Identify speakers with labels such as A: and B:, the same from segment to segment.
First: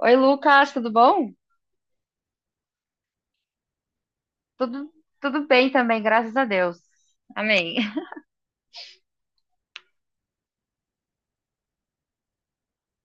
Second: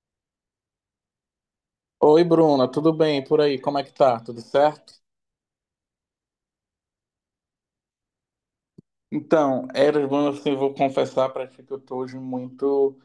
A: Oi, Lucas, tudo bom?
B: Oi, Bruna, tudo bem? E por aí, como é que tá? Tudo
A: Tudo,
B: certo?
A: tudo bem também, graças a Deus. Amém.
B: Então, bom, assim, eu vou confessar para ti que eu tô hoje muito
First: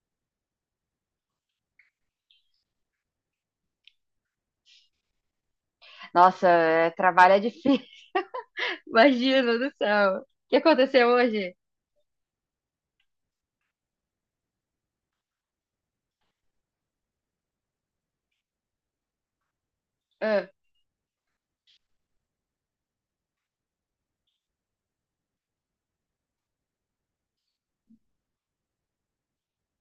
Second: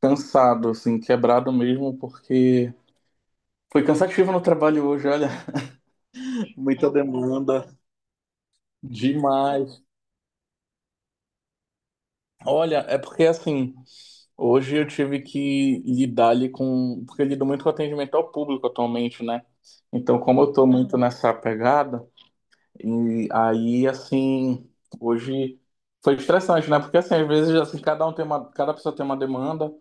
B: cansado, assim, quebrado mesmo, porque foi cansativo no trabalho hoje, olha,
A: Nossa,
B: muita
A: é, trabalho é
B: demanda,
A: difícil. Imagina do
B: demais.
A: céu. O que aconteceu hoje?
B: Olha, é porque assim, hoje eu tive que lidar ali com, porque eu lido muito com atendimento ao público atualmente, né? Então, como
A: Ah,
B: eu tô muito nessa pegada. E aí, assim, hoje foi estressante, né? Porque, assim, às vezes, assim, cada pessoa tem uma demanda,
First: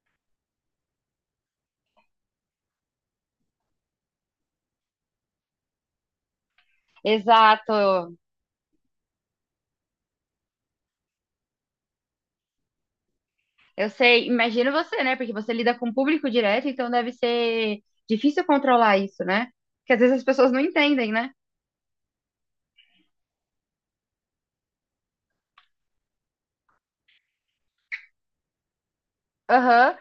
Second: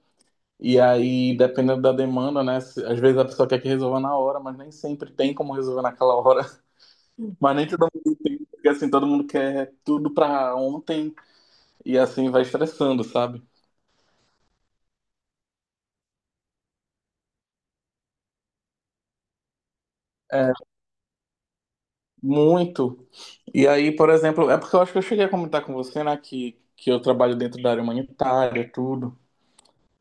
B: e aí, dependendo da demanda, né? Às vezes a pessoa quer que resolva na hora, mas nem sempre tem como resolver naquela hora. Mas nem todo
A: exato.
B: mundo tem, porque, assim, todo mundo quer tudo pra ontem, e assim, vai estressando, sabe?
A: Eu sei, imagino você, né? Porque você lida com o público direto, então deve ser difícil controlar isso, né? Porque às vezes as
B: É,
A: pessoas não entendem, né?
B: muito. E aí, por exemplo, é porque eu acho que eu cheguei a comentar com você, né, que eu trabalho dentro da área humanitária, tudo.
A: Aham.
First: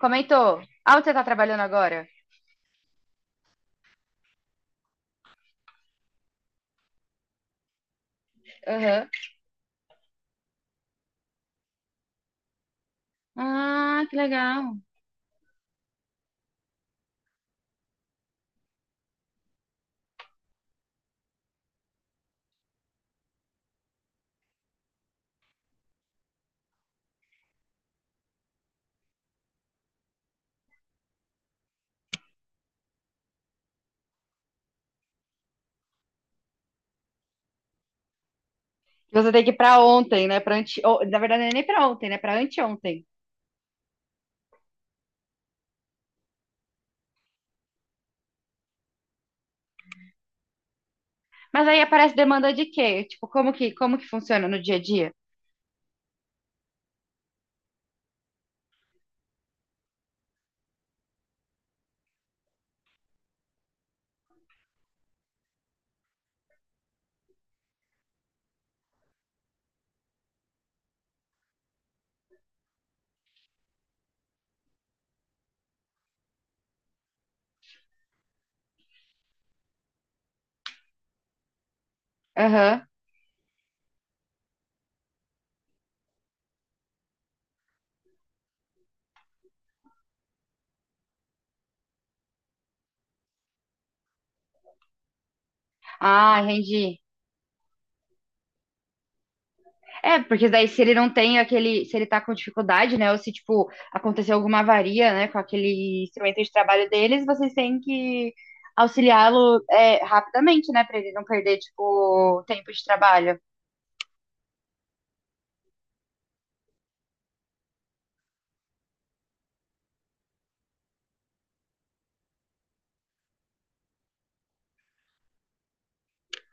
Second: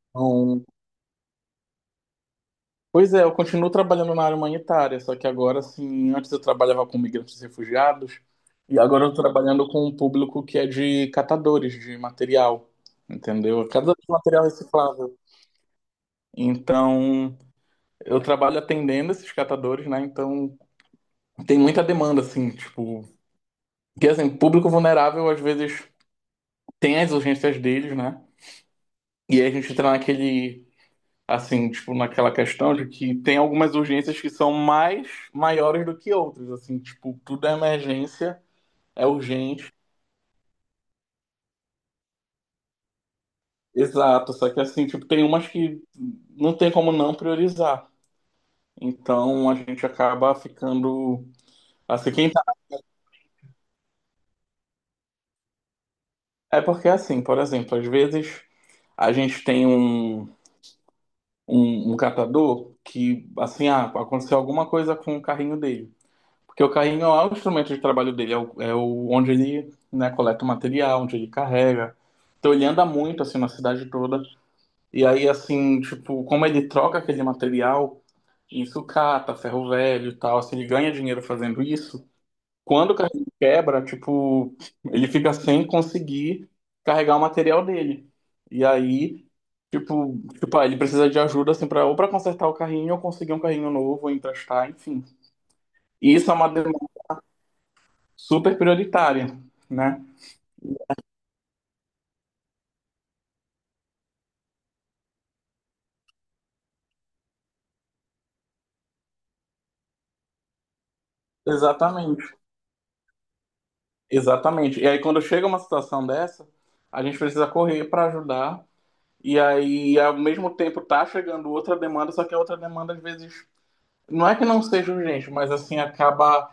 A: Comentou.
B: Então,
A: Ah, onde você tá trabalhando agora?
B: pois é, eu continuo trabalhando na área humanitária, só que agora, assim, antes eu trabalhava com migrantes e refugiados, e agora
A: Aham.
B: eu estou trabalhando com um público que é de catadores de material, entendeu? Catadores
A: Ah,
B: de
A: que
B: material
A: legal.
B: reciclável. Então, eu trabalho atendendo esses catadores, né? Então, tem muita demanda, assim, tipo... Porque, assim, público vulnerável, às vezes, tem as urgências deles, né? E aí a gente entra naquele assim, tipo, naquela questão de que tem algumas urgências que são mais maiores do que outras, assim, tipo, tudo é emergência, é
A: Você tem que ir
B: urgente,
A: pra ontem, né? Pra ante... ou, na verdade, não é nem pra ontem, né? Pra anteontem.
B: exato, só que assim, tipo, tem umas que não tem como não priorizar. Então a gente acaba ficando
A: Mas aí
B: assim,
A: aparece
B: quem tá...
A: demanda de quê? Tipo, como que funciona no dia a dia?
B: é porque assim, por exemplo, às vezes a gente tem um catador que assim, ah, aconteceu alguma coisa com o carrinho dele. Porque o carrinho lá, o instrumento de trabalho dele é o onde ele, né, coleta o material, onde ele carrega. Então ele anda muito assim na cidade toda. E aí assim, tipo, como ele troca aquele material em sucata, ferro velho e tal, assim, ele ganha dinheiro fazendo isso.
A: Aham.
B: Quando o carrinho quebra, tipo, ele fica sem conseguir carregar o material dele. E aí, tipo, ah, ele precisa de ajuda assim para ou para consertar o carrinho ou conseguir um carrinho novo, ou emprestar, enfim. E isso é
A: Ah,
B: uma
A: entendi.
B: super prioritária, né?
A: É, porque daí se ele não tem aquele, se ele tá com dificuldade, né, ou se, tipo, aconteceu alguma avaria, né, com aquele instrumento de trabalho deles, vocês têm que auxiliá-lo, é, rapidamente, né, pra ele não perder,
B: Exatamente,
A: tipo, tempo de trabalho.
B: exatamente. E aí, quando chega uma situação dessa, a gente precisa correr para ajudar. E aí, ao mesmo tempo, tá chegando outra demanda, só que a outra demanda, às vezes, não é que não seja urgente, mas assim, acaba.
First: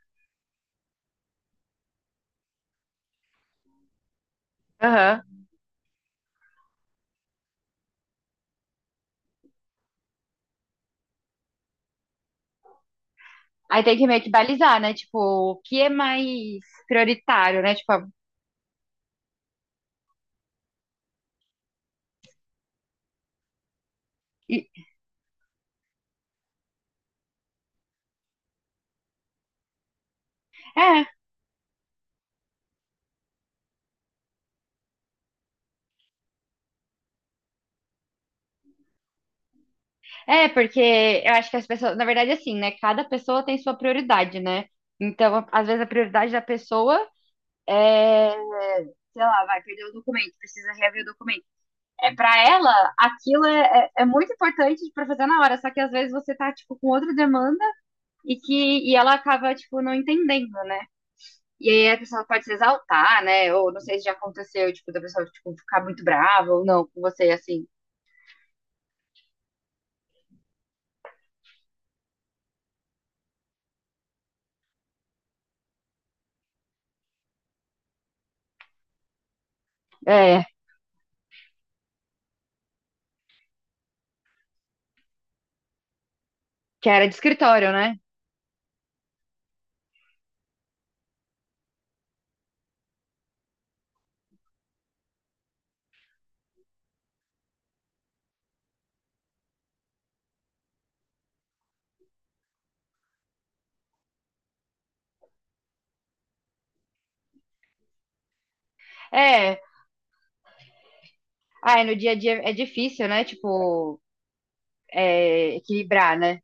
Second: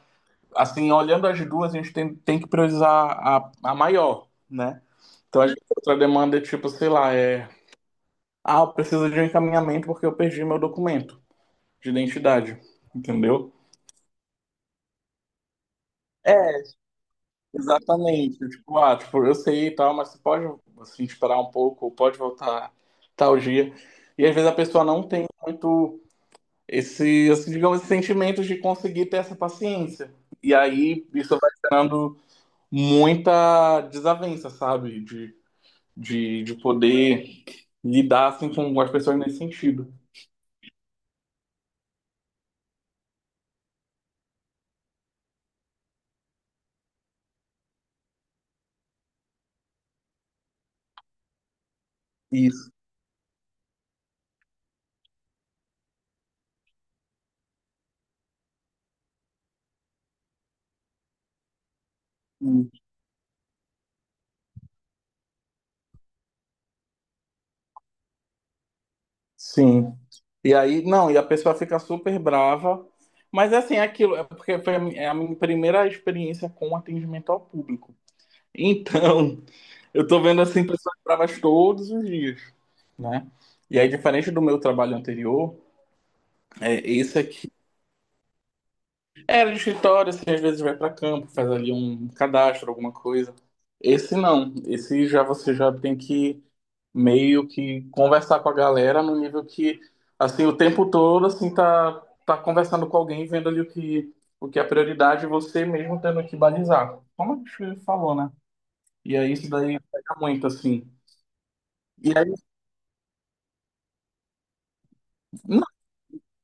B: Assim, olhando as duas, a gente tem que priorizar a maior, né?
A: Aham.
B: Então, às vezes, a outra demanda é tipo, sei lá, é. Ah, eu preciso de um encaminhamento porque eu perdi meu documento de identidade, entendeu?
A: Aí tem que meio que balizar, né, tipo, o que é mais
B: É,
A: prioritário, né, tipo, a-
B: exatamente. Tipo, ah, tipo, eu sei e tal, mas você pode assim, esperar um pouco, ou pode voltar tal dia. E às vezes a
A: e-
B: pessoa não tem muito esse, assim, digamos, esse sentimento de conseguir ter essa paciência. E
A: é,
B: aí isso vai gerando muita desavença, sabe? De poder lidar assim, com as pessoas nesse sentido.
A: é, porque eu acho que as pessoas, na verdade, é assim, né? Cada pessoa tem sua prioridade, né? Então, a- às vezes a prioridade da pessoa é, sei lá, vai perder o documento, precisa reaver o documento. É para
B: Isso.
A: ela, aquilo é muito importante para fazer na hora, só que às vezes você tá, tipo, com outra demanda e ela acaba, tipo, não entendendo, né? E aí a pessoa pode se exaltar, né? Ou não sei se já aconteceu, tipo, da pessoa, tipo, ficar muito brava ou não com você, assim.
B: Sim. E aí, não, e a pessoa fica super brava. Mas assim, é aquilo, é porque foi é a minha primeira experiência com atendimento ao público. Então, eu tô vendo
A: É,
B: assim pessoas bravas todos os dias, né? E aí, diferente do meu trabalho anterior, é,
A: que era de
B: esse aqui
A: escritório, né?
B: era de escritório, assim, às vezes vai para campo, faz ali um cadastro, alguma coisa. Esse não, esse já você já tem que meio que conversar com a galera no nível que, assim, o tempo todo, assim, tá conversando com alguém, vendo ali o que é prioridade, e você mesmo tendo que balizar. Como a gente falou, né? E aí isso
A: É,
B: daí pega muito, assim.
A: ah, é no
B: E
A: dia a
B: aí,
A: dia é difícil, né? Tipo, é,
B: não,
A: equilibrar, né?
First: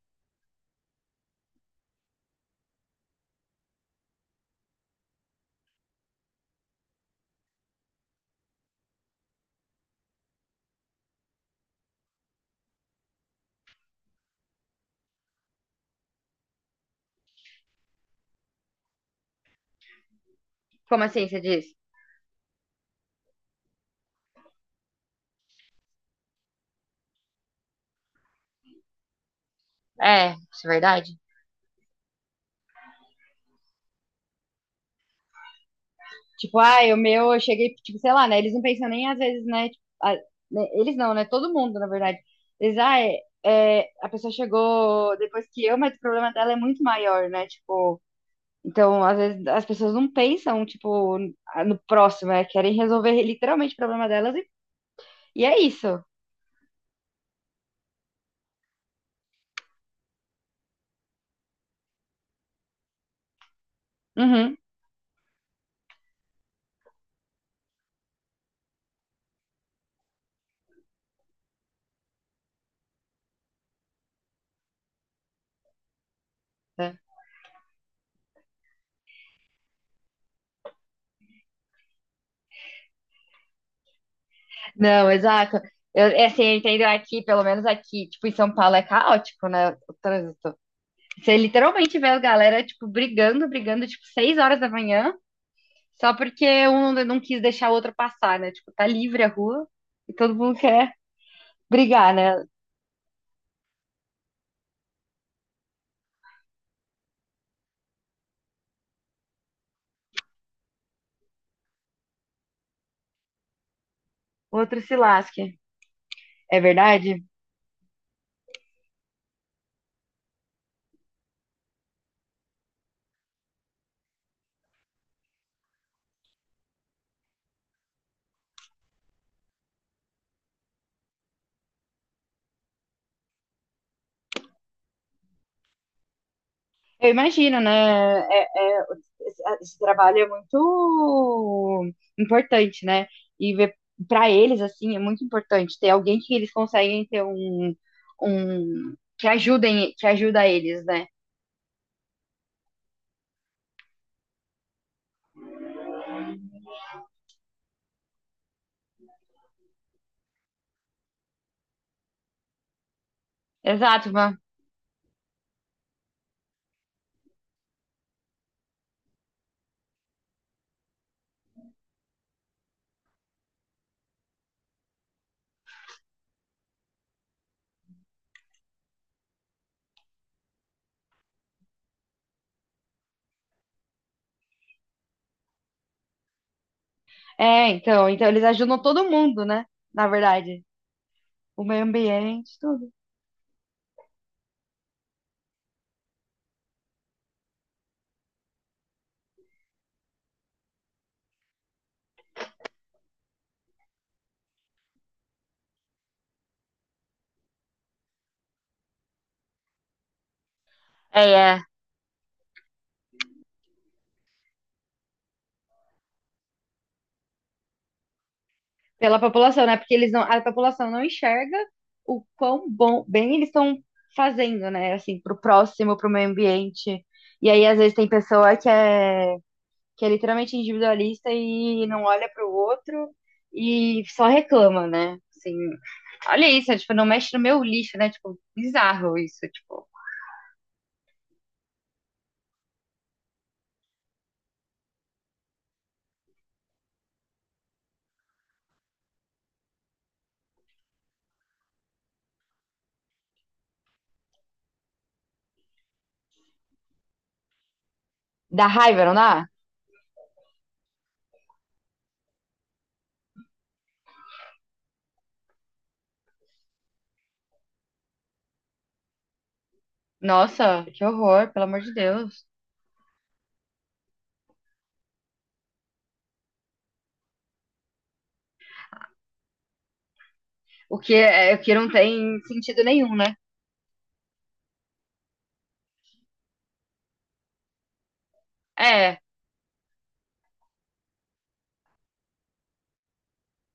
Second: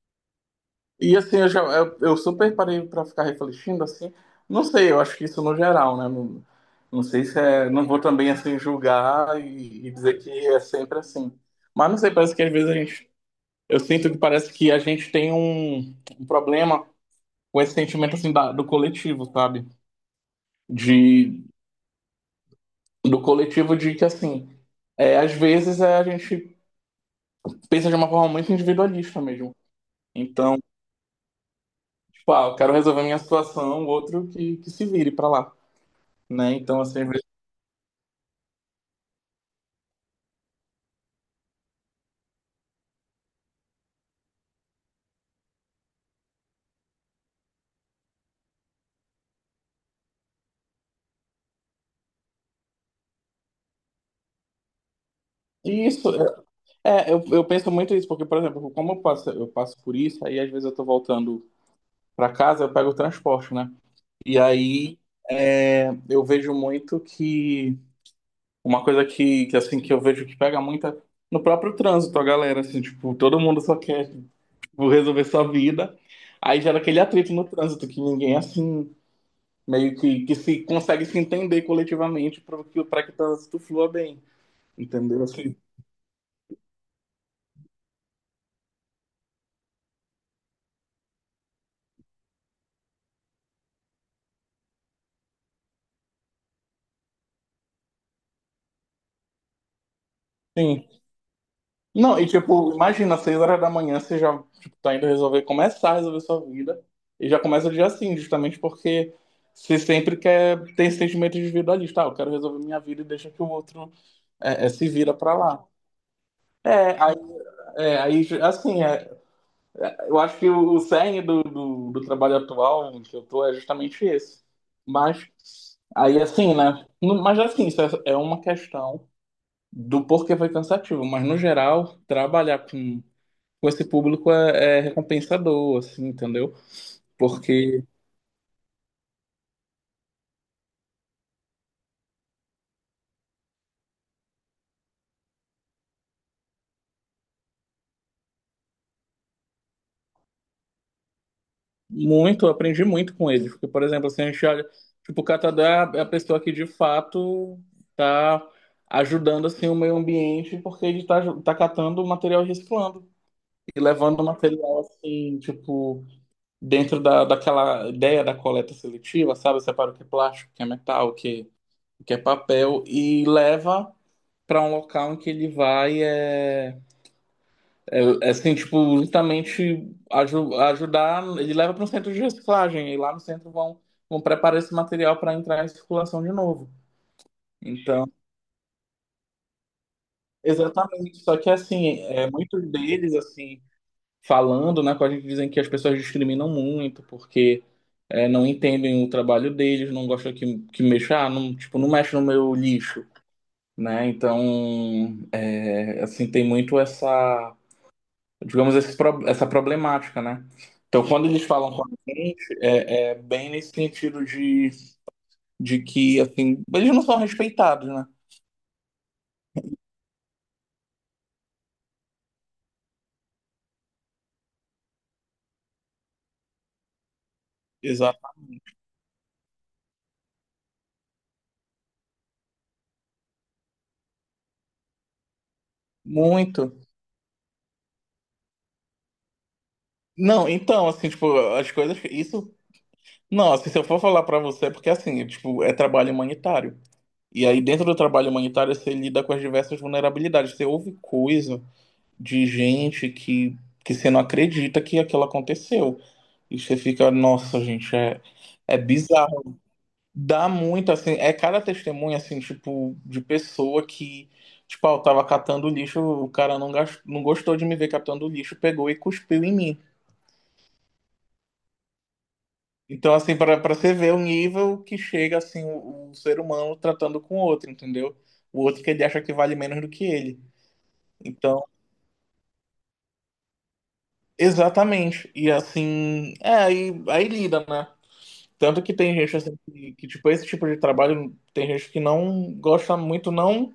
B: e assim, eu, já, eu super parei pra ficar refletindo, assim, não sei, eu acho que isso no geral, né? Não, não sei se é, não vou também, assim, julgar e dizer que é sempre assim. Mas não sei, parece que às vezes a gente eu sinto que parece que a gente tem um problema com esse sentimento assim do coletivo, sabe?
A: Como assim você
B: De,
A: diz?
B: do coletivo de que assim, é, às vezes é, a gente pensa de uma forma muito individualista mesmo.
A: É,
B: Então,
A: isso é verdade.
B: tipo, ah, eu quero resolver minha situação, o outro que se vire pra lá, né?
A: Tipo, ah,
B: Então,
A: o
B: assim,
A: meu, eu cheguei, tipo, sei lá, né? Eles não pensam nem às vezes, né? Tipo, a- né, eles não, né? Todo mundo, na verdade. Eles, ah, é, é, a pessoa chegou depois que eu, mas o problema dela é muito maior, né? Tipo, então, às vezes, as pessoas não pensam, tipo, no próximo, né? Querem resolver literalmente o problema delas e é
B: e
A: isso.
B: isso, é, eu penso muito isso, porque, por exemplo, eu passo por isso, aí às vezes eu tô voltando pra casa, eu pego o transporte, né? E
A: Uhum.
B: aí é, eu vejo muito que uma coisa que, assim, que eu vejo que pega muita no próprio trânsito, a galera, assim, tipo, todo mundo só quer, tipo, resolver sua vida. Aí gera
A: É.
B: aquele atrito no trânsito, que ninguém, assim, meio que se consegue se entender coletivamente para que o trânsito flua bem,
A: Não,
B: entendeu? Assim,
A: exato. Eu, é assim, eu entendo aqui, pelo menos aqui, tipo, em São Paulo é caótico, né, o trânsito. Você literalmente vê a galera, tipo, brigando, tipo, 6 horas da manhã, só porque um não quis deixar o outro passar, né? Tipo, tá livre a rua e todo mundo quer
B: sim.
A: brigar,
B: Não, e
A: né?
B: tipo, imagina, às seis horas da manhã você já tipo, tá indo resolver, começar a resolver sua vida, e já começa o dia assim, justamente porque você sempre quer ter esse sentimento de individualista, ah, eu quero resolver minha vida e deixa que o outro
A: O outro
B: se
A: se
B: vira pra
A: lasque.
B: lá.
A: É
B: É,
A: verdade?
B: aí, é, aí, assim, é, eu acho que o cerne do trabalho atual em que eu tô é justamente esse. Mas, aí assim, né, mas assim, isso é uma questão do porquê foi cansativo, mas no geral, trabalhar com esse público é recompensador, assim, entendeu?
A: Eu imagino,
B: Porque
A: né? É- é- esse trabalho é muito importante, né? E para eles, assim, é muito importante ter alguém que eles conseguem ter um, um que ajudem, que ajuda eles, né?
B: muito, eu aprendi muito com eles. Porque, por exemplo, assim, a gente olha, tipo, o catador é a pessoa que de fato tá ajudando, assim, o meio ambiente, porque ele tá, tá catando o material e reciclando. E
A: Exato,
B: levando o
A: mano.
B: material, assim, tipo, daquela ideia da coleta seletiva, sabe? Separa o que é plástico, o que é metal, o que é papel, e leva para um local em que ele vai. É, assim, tipo, justamente ajudar, ele leva para um centro de reciclagem, e lá no centro vão preparar esse material para entrar em circulação de novo.
A: É,
B: Então,
A: então, então eles ajudam todo mundo, né? Na verdade,
B: exatamente, só que
A: o meio
B: assim, é,
A: ambiente,
B: muitos
A: tudo.
B: deles, assim, falando, né, com a gente dizem que as pessoas discriminam muito, porque é, não entendem o trabalho deles, não gostam que mexa, ah, não, tipo, não mexe no meu lixo, né? Então, é, assim, tem muito essa digamos, essa problemática, né? Então, quando
A: É,
B: eles
A: é.
B: falam com a gente, é bem nesse sentido de que, assim, eles não são respeitados, né?
A: Pela população, né? Porque eles não, a população não enxerga o quão bom, bem eles estão fazendo, né? Assim, pro próximo, pro meio ambiente. E aí, às vezes, tem
B: Exato.
A: pessoa que é literalmente individualista e não olha pro outro e só reclama, né? Assim, olha
B: Muito.
A: isso, tipo, não mexe no meu lixo, né? Tipo, bizarro isso, tipo.
B: Não, então, assim, tipo, as coisas, isso... Não, assim, se eu for falar pra você, é porque, assim, tipo, é trabalho humanitário. E aí, dentro do trabalho humanitário, você lida com as diversas vulnerabilidades. Você ouve coisa de gente que você não acredita que aquilo aconteceu. E você fica, nossa, gente,
A: Dá
B: é
A: raiva, não
B: bizarro.
A: dá?
B: Dá muito, assim, é cada testemunha, assim, tipo, de pessoa que, tipo, ah, eu tava catando lixo, o cara não gostou de me ver catando lixo, pegou e cuspiu em mim.
A: Nossa, que horror, pelo amor de Deus.
B: Então, assim, para você ver o nível que chega, assim, o ser humano tratando com o outro, entendeu? O outro que ele acha que vale menos do que ele.
A: O que, é, o
B: Então,
A: que não tem sentido nenhum, né?
B: exatamente. E, assim, é, aí lida, né? Tanto que tem
A: É,
B: gente, assim, tipo, esse tipo de trabalho, tem gente que não gosta muito, não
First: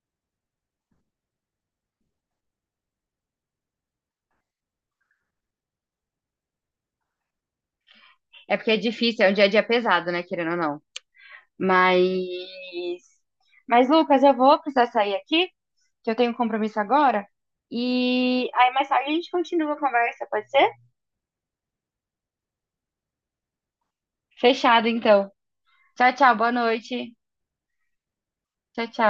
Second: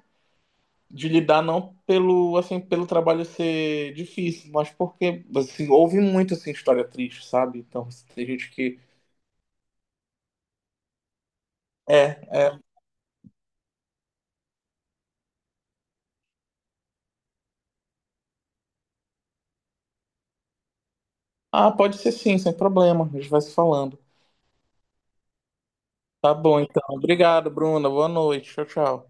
B: de lidar não pelo assim pelo trabalho ser difícil, mas porque assim, houve muito assim história triste, sabe? Então assim, tem gente
A: é porque é
B: que
A: difícil, é um dia a dia pesado, né, querendo ou não. Mas.
B: é, é,
A: Mas, Lucas, eu vou precisar sair aqui, que eu tenho um compromisso agora. E aí mais tarde a gente continua a conversa, pode ser?
B: ah, pode ser sim, sem problema, a gente vai se falando.
A: Fechado, então. Tchau,
B: Tá
A: tchau, boa
B: bom, então.
A: noite.
B: Obrigado, Bruna. Boa noite. Tchau,
A: Tchau,
B: tchau.
A: tchau.